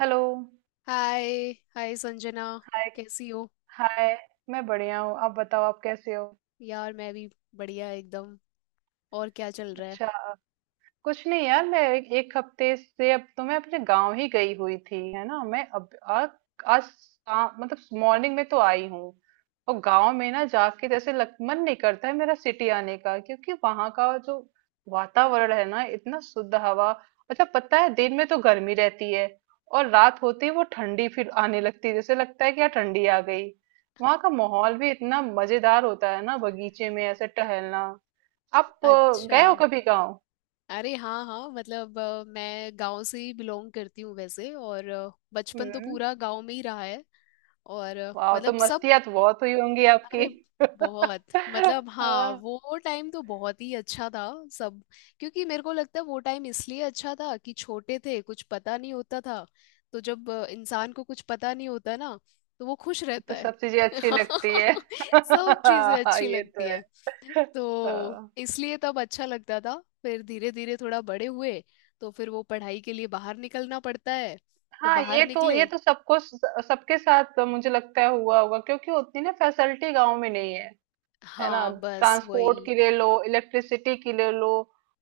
Hello. Hi hi Sanjana. Hi कैसी हो? Hi. मैं बढ़िया हूँ। आप बताओ आप कैसे हो? यार, मैं भी बढ़िया एकदम। और क्या चल रहा है? अच्छा। कुछ नहीं यार, मैं एक हफ्ते से, अब तो मैं अपने गांव ही गई हुई थी, है ना। मैं अब आज मतलब मॉर्निंग में तो आई हूँ। और गांव में ना जाके जैसे मन नहीं करता है मेरा सिटी आने का, क्योंकि वहां का जो वातावरण है ना, इतना शुद्ध हवा। अच्छा पता है, दिन में तो गर्मी रहती है और रात होती है वो ठंडी, फिर आने लगती है। जैसे लगता है कि यार ठंडी आ गई। वहां का माहौल भी इतना मजेदार होता है ना, बगीचे में ऐसे टहलना। आप अच्छा। गए हो कभी गाँव? अरे हाँ हाँ, मतलब मैं गांव से ही बिलोंग करती हूँ वैसे। और बचपन तो हम्म। पूरा गांव में ही रहा है। और वाह, तो मतलब सब। मस्तियाँ तो बहुत हुई होंगी आपकी। अरे बहुत। मतलब हाँ, हाँ। वो टाइम तो बहुत ही अच्छा था। सब। क्योंकि मेरे को लगता है वो टाइम इसलिए अच्छा था कि छोटे थे, कुछ पता नहीं होता था। तो जब इंसान को कुछ पता नहीं होता ना, तो वो खुश रहता तो है सब चीजें अच्छी लगती है। सब चीजें हाँ, अच्छी ये लगती तो है। हैं। तो हाँ। इसलिए तब अच्छा लगता था। फिर धीरे धीरे थोड़ा बड़े हुए, तो फिर वो पढ़ाई के लिए बाहर निकलना पड़ता है। तो हाँ, बाहर ये तो निकले। ये तो सबको सबके साथ मुझे लगता है हुआ होगा, क्योंकि उतनी ना फैसिलिटी गांव में नहीं है। है ना। हाँ बस ट्रांसपोर्ट वही। के लिए लो, इलेक्ट्रिसिटी के लिए लो।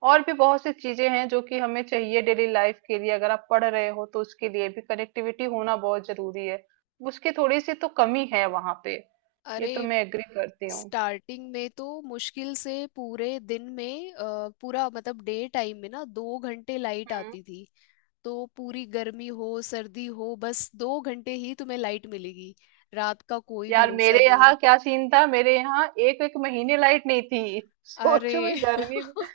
और भी बहुत सी चीजें हैं जो कि हमें चाहिए डेली लाइफ के लिए। अगर आप पढ़ रहे हो तो उसके लिए भी कनेक्टिविटी होना बहुत जरूरी है। उसकी थोड़ी सी तो कमी है वहां पे। ये अरे। तो मैं एग्री करती हूँ। स्टार्टिंग में तो मुश्किल से पूरे दिन में पूरा मतलब डे टाइम में ना 2 घंटे लाइट हम्म। आती थी। तो पूरी गर्मी हो सर्दी हो, बस 2 घंटे ही तुम्हें लाइट मिलेगी। रात का कोई यार भरोसा मेरे नहीं। यहाँ क्या सीन था, मेरे यहाँ एक एक महीने लाइट नहीं थी। सोचो अरे मैं गर्मी।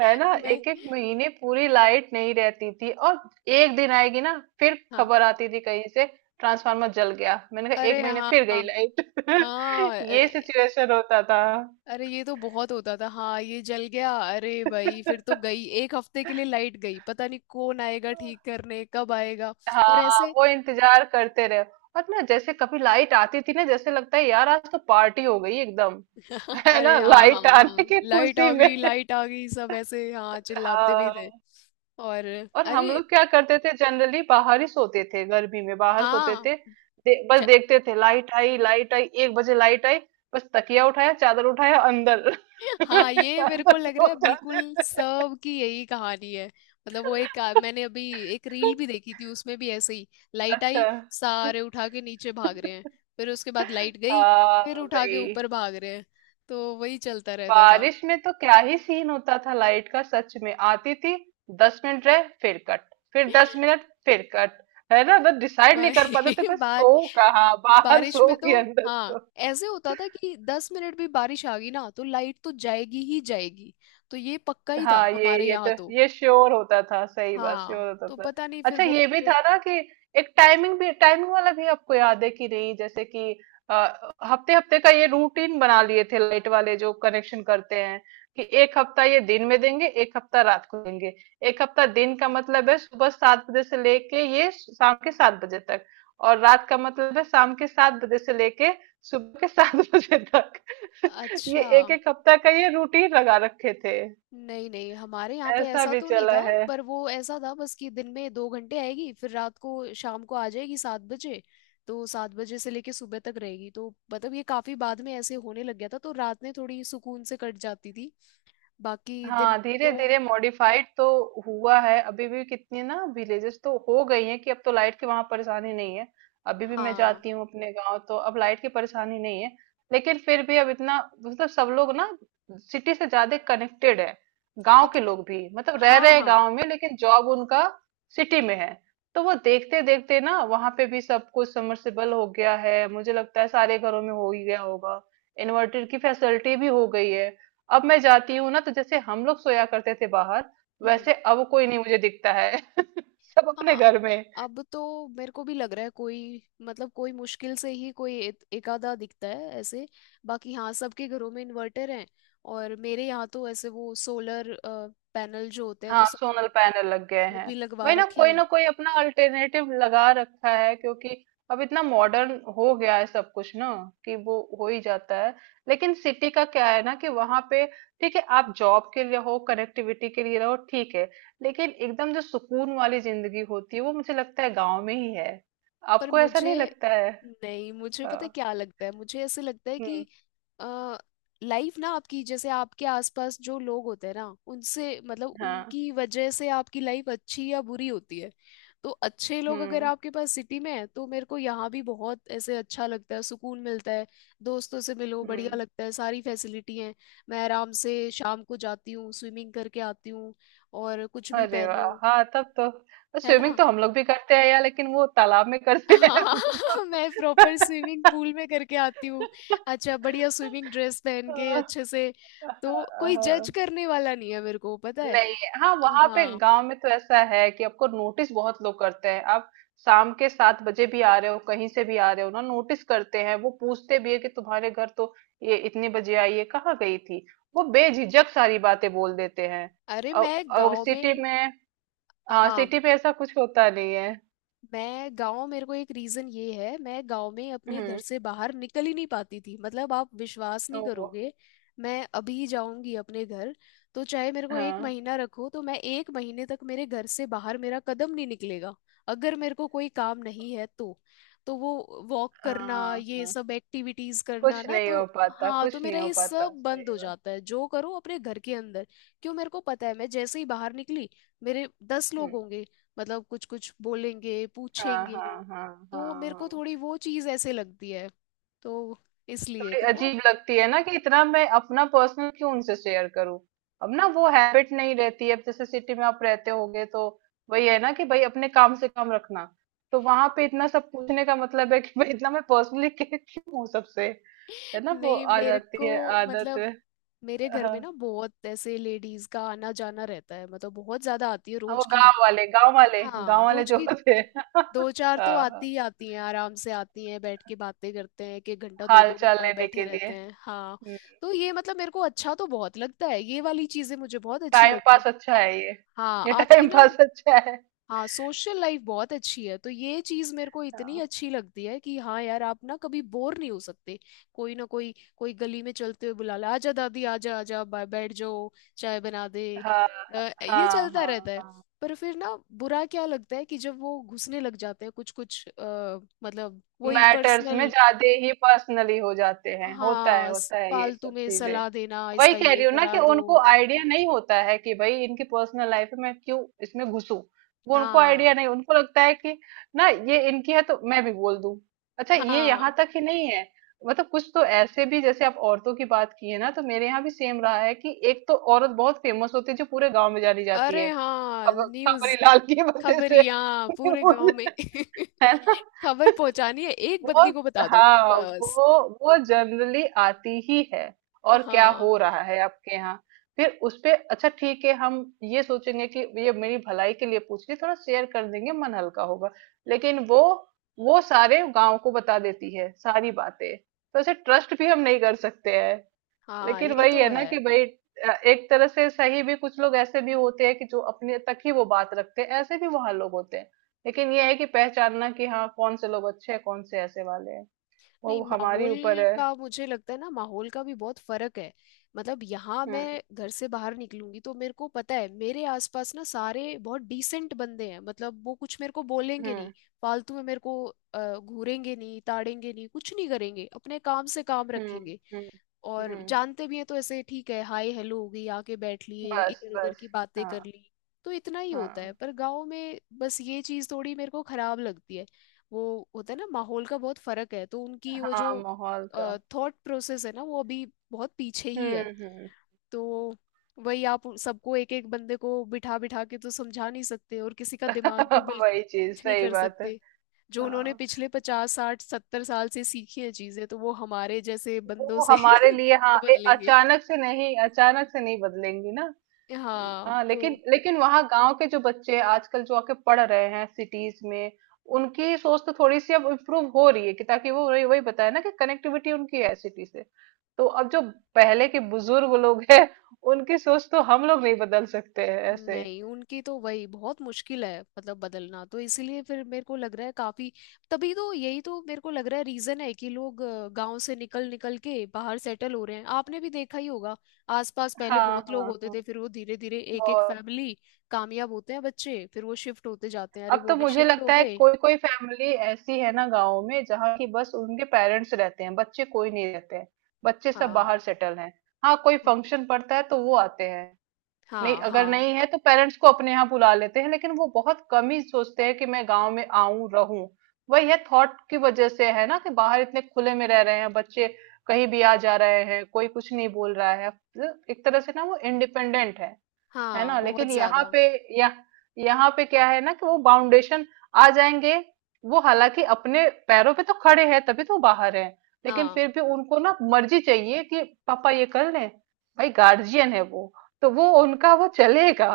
है ना, मैं। एक एक महीने पूरी लाइट नहीं रहती थी। और एक दिन आएगी ना, फिर हाँ। खबर आती थी कहीं से, ट्रांसफार्मर जल गया। मैंने कहा अरे एक महीने हाँ फिर गई हाँ। लाइट। हाँ, ये सिचुएशन होता था। अरे ये तो बहुत होता था। हाँ ये जल गया, अरे भाई फिर तो गई, एक हफ्ते के लिए लाइट गई, पता नहीं कौन आएगा ठीक करने, कब आएगा। और हाँ ऐसे। वो इंतजार करते रहे। और ना, जैसे कभी लाइट आती थी ना जैसे लगता है यार आज तो पार्टी हो गई एकदम। है ना, अरे हाँ हाँ लाइट आने हाँ। की खुशी में। लाइट आ गई सब ऐसे हाँ चिल्लाते भी थे। हाँ। और। और हम अरे लोग क्या करते थे, जनरली बाहर ही सोते थे, गर्मी में बाहर सोते हाँ। थे। बस च- देखते थे, लाइट आई लाइट आई, 1 बजे लाइट आई। बस तकिया उठाया, चादर उठाया, अंदर हाँ, ये मेरे अंदर को लग सो रहा है बिल्कुल जाते थे। सब की यही कहानी है। मतलब वो एक मैंने अभी एक रील भी देखी थी, उसमें भी ऐसे ही लाइट अच्छा आई सारे उठा के नीचे भाग रहे हैं। फिर उसके बाद लाइट गई, हाँ फिर उठा के भाई। ऊपर भाग रहे हैं। तो वही चलता रहता बारिश में तो क्या ही सीन होता था लाइट का, सच में आती थी, 10 मिनट रहे फिर कट, फिर था। 10 मिनट फिर कट। है ना, बस डिसाइड नहीं वही कर पाते थे, बस सो कहाँ, बाहर बारिश सो में तो। कि अंदर हाँ सो। ऐसे होता था कि 10 मिनट भी बारिश आ गई ना तो लाइट तो जाएगी ही जाएगी। तो ये पक्का ही था हाँ ये हमारे ये तो यहाँ तो। ये श्योर होता था, सही बात, हाँ श्योर होता तो था। पता नहीं फिर अच्छा ये बोलते भी थे। था ना कि एक टाइमिंग भी, टाइमिंग वाला भी आपको याद है कि नहीं, जैसे कि हफ्ते हफ्ते का ये रूटीन बना लिए थे लाइट वाले जो कनेक्शन करते हैं। कि एक हफ्ता ये दिन में देंगे, एक हफ्ता रात को देंगे। एक हफ्ता दिन का मतलब है सुबह 7 बजे से लेके ये शाम के 7 बजे तक। और रात का मतलब है शाम के 7 बजे से लेके सुबह के 7 बजे तक। ये अच्छा। एक एक हफ्ता का ये रूटीन लगा रखे थे। नहीं नहीं हमारे यहाँ पे ऐसा ऐसा भी तो नहीं चला था। है। पर वो ऐसा था बस कि दिन में 2 घंटे आएगी, फिर रात को शाम को आ जाएगी 7 बजे। तो 7 बजे से लेके सुबह तक रहेगी, तो मतलब ये काफी बाद में ऐसे होने लग गया था, तो रात में थोड़ी सुकून से कट जाती थी। बाकी दिन हाँ धीरे तो धीरे मॉडिफाइड तो हुआ है। अभी भी कितनी ना विलेजेस तो हो गई हैं कि अब तो लाइट की वहां परेशानी नहीं है। अभी भी मैं हाँ। जाती हूँ अपने गांव तो अब लाइट की परेशानी नहीं है। लेकिन फिर भी अब इतना मतलब सब लोग ना सिटी से ज्यादा कनेक्टेड है। गांव अब के लोग भी मतलब रह हाँ रहे हैं हाँ। गांव में लेकिन जॉब उनका सिटी में है। तो वो देखते देखते ना वहां पे भी सब कुछ समर्सिबल हो गया है, मुझे लगता है सारे घरों में हो ही गया होगा। इन्वर्टर की फैसिलिटी भी हो गई है। अब मैं जाती हूँ ना तो जैसे हम लोग सोया करते थे बाहर, हम्म। वैसे अब कोई नहीं मुझे दिखता है। सब अपने हाँ, घर में। अब तो मेरे को भी लग रहा है कोई, मतलब कोई मुश्किल से ही कोई एक एकाधा दिखता है ऐसे। बाकी हाँ सबके घरों में इन्वर्टर हैं। और मेरे यहाँ तो ऐसे वो सोलर पैनल जो होते हैं तो हाँ सबने सोलर पैनल लग गए वो हैं। भी लगवा वही ना, रखे कोई हैं। ना कोई अपना अल्टरनेटिव लगा रखा है, क्योंकि अब इतना मॉडर्न हो गया है सब कुछ ना, कि वो हो ही जाता है। लेकिन सिटी का क्या है ना कि वहां पे ठीक है, आप जॉब के लिए हो, कनेक्टिविटी के लिए रहो, ठीक है। लेकिन एकदम जो सुकून वाली जिंदगी होती है वो मुझे लगता है गांव में ही है। पर आपको ऐसा मुझे। नहीं लगता है? नहीं, मुझे पता है हाँ। क्या लगता है मुझे, ऐसे लगता है कि हम्म। आ, लाइफ ना आपकी, जैसे आपके आसपास जो लोग होते हैं ना उनसे, मतलब हाँ। उनकी वजह से आपकी लाइफ अच्छी या बुरी होती है। तो अच्छे लोग अगर हम्म। आपके पास सिटी में है, तो मेरे को यहाँ भी बहुत ऐसे अच्छा लगता है, सुकून मिलता है। दोस्तों से मिलो बढ़िया हम्म। लगता है, सारी फैसिलिटी है। मैं आराम से शाम को जाती हूँ, स्विमिंग करके आती हूँ, और कुछ भी अरे वाह, पहनूं, हाँ तब तो है स्विमिंग ना। तो हम लोग भी करते हैं यार, लेकिन वो तालाब में करते हैं हाँ हम मैं प्रॉपर स्विमिंग पूल में करके आती हूँ। अच्छा बढ़िया स्विमिंग ड्रेस पहन के तो। अच्छे से। तो कोई जज करने वाला नहीं है, मेरे को पता है। नहीं। हाँ वहां पे हाँ। गांव में तो ऐसा है कि आपको नोटिस बहुत लोग करते हैं। आप शाम के 7 बजे भी आ रहे हो, कहीं से भी आ रहे हो ना नोटिस करते हैं। वो पूछते भी है कि तुम्हारे घर तो, ये इतने बजे आई है, कहाँ गई थी। वो बेझिझक सारी बातें बोल देते हैं। अरे मैं अब गांव सिटी में। में, हाँ हाँ, सिटी में ऐसा कुछ होता नहीं है। मैं गांव, मेरे को एक रीजन ये है, मैं गांव में अपने घर हम्म। से बाहर निकल ही नहीं पाती थी, मतलब आप विश्वास नहीं ओ। करोगे। मैं अभी जाऊंगी अपने घर, तो चाहे मेरे को एक हाँ महीना रखो, तो मैं एक महीने तक मेरे घर से बाहर मेरा कदम नहीं निकलेगा, अगर मेरे को कोई काम नहीं है तो। तो वो वॉक करना हाँ ये हाँ। सब एक्टिविटीज करना कुछ ना, नहीं तो हो पाता, हाँ तो कुछ नहीं मेरा हो ये पाता, सब बंद सही हो बात। जाता है, जो करो अपने घर के अंदर। क्यों, मेरे को पता है मैं जैसे ही बाहर निकली, मेरे 10 लोग हम्म। होंगे, मतलब कुछ कुछ बोलेंगे हाँ पूछेंगे। हाँ हाँ। हाँ तो मेरे को हाँ। थोड़ी वो चीज ऐसे लगती है। तो इसलिए थोड़ी तो ना अजीब लगती है ना कि इतना मैं अपना पर्सनल क्यों उनसे शेयर करूं। अब ना वो हैबिट नहीं रहती है, अब जैसे सिटी में आप रहते होगे तो वही है ना कि भाई अपने काम से काम रखना। तो वहां पे इतना सब पूछने का मतलब है कि भाई, इतना मैं पर्सनली क्यों हूँ सबसे। है ना, वो नहीं आ मेरे जाती को। है आदत। मतलब मेरे घर में हाँ। ना बहुत ऐसे लेडीज का आना जाना रहता है, मतलब बहुत ज्यादा आती है हाँ, वो रोज की। गांव वाले गांव वाले हाँ गांव वाले रोज जो की होते हैं। दो चार तो आती हाँ, ही आती हैं, आराम से आती हैं, बैठ के बातें करते हैं, एक एक घंटा दो हाल दो चाल घंटा लेने बैठे के लिए। रहते हैं हाँ। तो ये मतलब मेरे को अच्छा तो बहुत लगता है, ये वाली चीजें मुझे बहुत अच्छी टाइम लगती है। पास अच्छा है ये। हाँ ये आपकी टाइम ना। पास अच्छा है। हाँ सोशल लाइफ बहुत अच्छी है, तो ये चीज मेरे को इतनी हाँ अच्छी लगती है कि हाँ यार आप ना कभी बोर नहीं हो सकते। कोई ना कोई कोई गली में चलते हुए बुला ले, आजा दादी आजा आजा बैठ जाओ, चाय बना दे। हाँ ये हाँ चलता हाँ रहता है। हाँ। पर फिर ना बुरा क्या लगता है कि जब वो घुसने लग जाते हैं कुछ कुछ मतलब वही मैटर्स में पर्सनल। ज्यादा ही पर्सनली हो जाते हैं, हाँ, होता है ये फालतू सब में चीजें। सलाह देना, वही इसका कह ये रही हूँ ना कि करा दो। उनको आइडिया नहीं होता है कि भाई, इनकी पर्सनल लाइफ में मैं क्यों इसमें घुसूं। वो उनको आइडिया हाँ नहीं, उनको लगता है कि ना ये इनकी है तो मैं भी बोल दूं। अच्छा ये हाँ। यहाँ तक ही नहीं है, मतलब कुछ तो ऐसे भी, जैसे आप औरतों की बात की है ना, तो मेरे यहाँ भी सेम रहा है कि एक तो औरत बहुत फेमस होती है जो पूरे गांव में जानी जाती है अरे हाँ खबर न्यूज, खबरीलाल की वजह से। खबरिया पूरे गांव में है ना। खबर पहुंचानी है एक वो। बंदी को बता दो हाँ बस। वो जनरली आती ही है, और क्या हाँ हो रहा है आपके यहाँ। फिर उस पे अच्छा ठीक है, हम ये सोचेंगे कि ये मेरी भलाई के लिए पूछ रही है, थोड़ा शेयर कर देंगे, मन हल्का होगा। लेकिन वो सारे गांव को बता देती है सारी बातें, तो ऐसे ट्रस्ट भी हम नहीं कर सकते हैं। हाँ लेकिन ये वही तो है ना है। कि भाई एक तरह से सही भी, कुछ लोग ऐसे भी होते हैं कि जो अपने तक ही वो बात रखते हैं, ऐसे भी वहां लोग होते हैं। लेकिन ये है कि पहचानना कि हाँ कौन से लोग अच्छे हैं, कौन से ऐसे वाले हैं, नहीं वो हमारी माहौल ऊपर है। का, मुझे लगता है ना माहौल का भी बहुत फर्क है। मतलब यहाँ हम्म। मैं घर से बाहर निकलूंगी तो मेरे को पता है मेरे आसपास ना सारे बहुत डिसेंट बंदे हैं, मतलब वो कुछ मेरे को बोलेंगे नहीं, हम्म। फालतू में मेरे को घूरेंगे नहीं ताड़ेंगे नहीं कुछ नहीं करेंगे, अपने काम से काम हम्म। रखेंगे। हम्म। और हम्म, जानते भी हैं तो ऐसे ठीक है हाय हेलो हो गई, आके बैठ लिए बस इधर उधर बस। की बातें कर हाँ। ली। तो इतना ही होता है। हाँ पर गांव में बस ये चीज थोड़ी मेरे को खराब लगती है। वो होता है ना, माहौल का बहुत फर्क है, तो उनकी वो हाँ जो माहौल का। थॉट प्रोसेस है ना वो अभी बहुत पीछे ही हम्म। है। हम्म। तो वही आप उन सबको एक एक बंदे को बिठा बिठा के तो समझा नहीं सकते, और किसी का दिमाग तो बिल्कुल वही चीज, कुछ नहीं सही कर बात है। सकते। जो उन्होंने हाँ पिछले 50 60 70 साल से सीखी है चीजें, तो वो हमारे जैसे बंदों वो से हमारे लिए हाँ कैसे बदलेंगे? अचानक से नहीं, अचानक से नहीं बदलेंगी ना। हाँ हाँ लेकिन तो। लेकिन वहाँ गांव के जो बच्चे आजकल जो आके पढ़ रहे हैं सिटीज में, उनकी सोच तो थोड़ी सी अब इम्प्रूव हो रही है, कि ताकि वो वही वही बताया ना कि कनेक्टिविटी उनकी है सिटी से। तो अब जो पहले के बुजुर्ग लोग हैं उनकी सोच तो हम लोग नहीं बदल सकते हैं ऐसे। नहीं उनकी तो वही बहुत मुश्किल है मतलब बदलना, तो इसीलिए फिर मेरे को लग रहा है काफी। तभी तो यही तो मेरे को लग रहा है रीजन है कि लोग गांव से निकल निकल के बाहर सेटल हो रहे हैं, आपने भी देखा ही होगा। आसपास पहले हाँ बहुत लोग हाँ होते थे, हाँ फिर वो धीरे धीरे एक एक बहुत। फैमिली कामयाब होते हैं बच्चे, फिर वो शिफ्ट होते जाते हैं, अरे अब वो तो भी मुझे शिफ्ट हो लगता है गए। कोई कोई फैमिली ऐसी है ना गाँव में जहाँ की बस उनके पेरेंट्स रहते हैं, बच्चे कोई नहीं रहते हैं। बच्चे सब हाँ बाहर सेटल हैं। हाँ कोई हाँ फंक्शन पड़ता है तो वो आते हैं। नहीं, हाँ। अगर हाँ नहीं है तो पेरेंट्स को अपने यहाँ बुला लेते हैं, लेकिन वो बहुत कम ही सोचते हैं कि मैं गांव में आऊं रहूं। वही है थॉट की वजह से, है ना कि बाहर इतने खुले में रह रहे हैं बच्चे, कहीं भी आ जा रहे हैं, कोई कुछ नहीं बोल रहा है। एक तरह से ना वो इंडिपेंडेंट है। है हाँ ना। बहुत लेकिन यहाँ ज्यादा। पे यह यहाँ पे क्या है ना कि वो बाउंडेशन आ जाएंगे। वो हालांकि अपने पैरों पे तो खड़े हैं, तभी तो बाहर हैं। लेकिन हाँ फिर भी उनको ना मर्जी चाहिए कि पापा ये कर लें, भाई गार्जियन है वो, तो वो उनका वो चलेगा।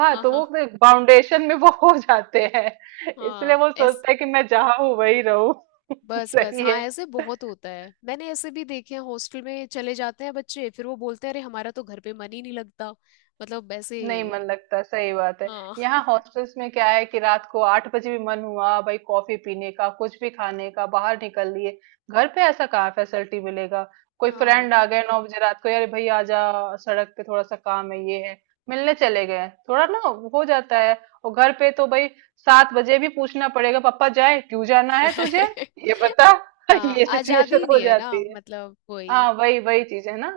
हाँ हाँ तो वो हाँ। बाउंडेशन में वो हो जाते हैं। इसलिए हाँ वो सोचते हैं कि मैं जहाँ हूँ वही रहूँ। बस बस सही हाँ, है। ऐसे बहुत होता है, मैंने ऐसे भी देखे हैं हॉस्टल में चले जाते हैं बच्चे, फिर वो बोलते हैं अरे हमारा तो घर पे मन ही नहीं लगता, मतलब ऐसे। नहीं मन लगता, सही बात है। हाँ यहाँ हॉस्टल्स में क्या है कि रात को 8 बजे भी मन हुआ भाई कॉफी पीने का कुछ भी खाने का, बाहर निकल लिए। घर पे ऐसा कहाँ फैसिलिटी मिलेगा। कोई हाँ फ्रेंड आ गए 9 बजे रात को, यार भाई आ जा, सड़क पे थोड़ा सा काम है ये है, मिलने चले गए थोड़ा ना, हो जाता है। और घर पे तो भाई 7 बजे भी पूछना पड़ेगा, पापा जाए क्यों, जाना है तुझे, ये बता। हाँ ये आजादी ही सिचुएशन नहीं हो है ना जाती। मतलब वही। हाँ वही वही चीज है ना।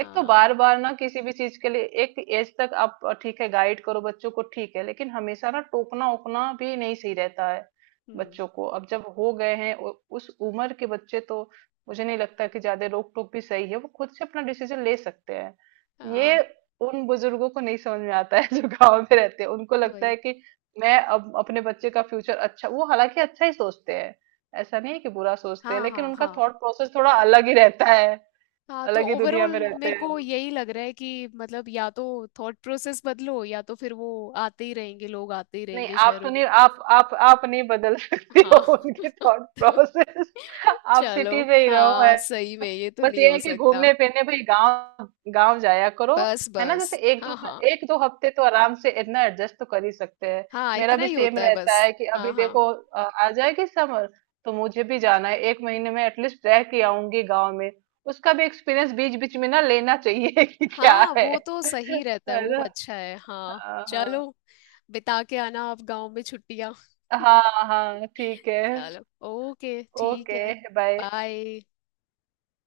एक तो बार हाँ। बार ना किसी भी चीज के लिए, एक एज तक आप ठीक है गाइड करो बच्चों को ठीक है, लेकिन हमेशा ना टोकना ओकना भी नहीं सही रहता है। हम्म। बच्चों को अब जब हो गए हैं उस उम्र के बच्चे तो, मुझे नहीं लगता कि ज्यादा रोक टोक भी सही है, वो खुद से अपना डिसीजन ले सकते हैं हाँ ये। उन बुजुर्गों को नहीं समझ में आता है जो गांव में रहते हैं। उनको लगता वही। है कि मैं अब अपने बच्चे का फ्यूचर अच्छा वो हालांकि अच्छा ही सोचते हैं, ऐसा नहीं है कि बुरा सोचते हैं, हाँ लेकिन हाँ उनका हाँ। थॉट प्रोसेस थोड़ा अलग ही रहता है। हाँ तो अलग ही दुनिया ओवरऑल में रहते मेरे हैं को वो। यही लग रहा है कि मतलब या तो थॉट प्रोसेस बदलो या तो फिर वो आते ही रहेंगे लोग, आते ही नहीं रहेंगे आप तो शहरों की नहीं, तरफ। आप नहीं बदल सकती हो हाँ उनकी थॉट प्रोसेस। आप चलो। सिटी में ही रहो है। हाँ सही में ये तो बस नहीं ये हो है कि सकता। घूमने फिरने भाई गांव, गांव जाया करो। बस है ना, जैसे बस एक हाँ दो हाँ एक दो हफ्ते तो आराम से इतना एडजस्ट तो कर ही सकते हैं। हाँ मेरा इतना भी ही सेम होता है रहता बस। है कि हाँ अभी हाँ देखो आ जाएगी समर, तो मुझे भी जाना है एक महीने में एटलीस्ट रह के आऊंगी गांव में। उसका भी एक्सपीरियंस बीच बीच में ना लेना चाहिए कि क्या हाँ है। वो तो सही रहता है, है वो ना। अच्छा है हाँ। हाँ हाँ चलो बिता के आना आप गांव में छुट्टियाँ हाँ। हाँ ठीक है। चलो। ओके ठीक ओके है। बाय। बाय।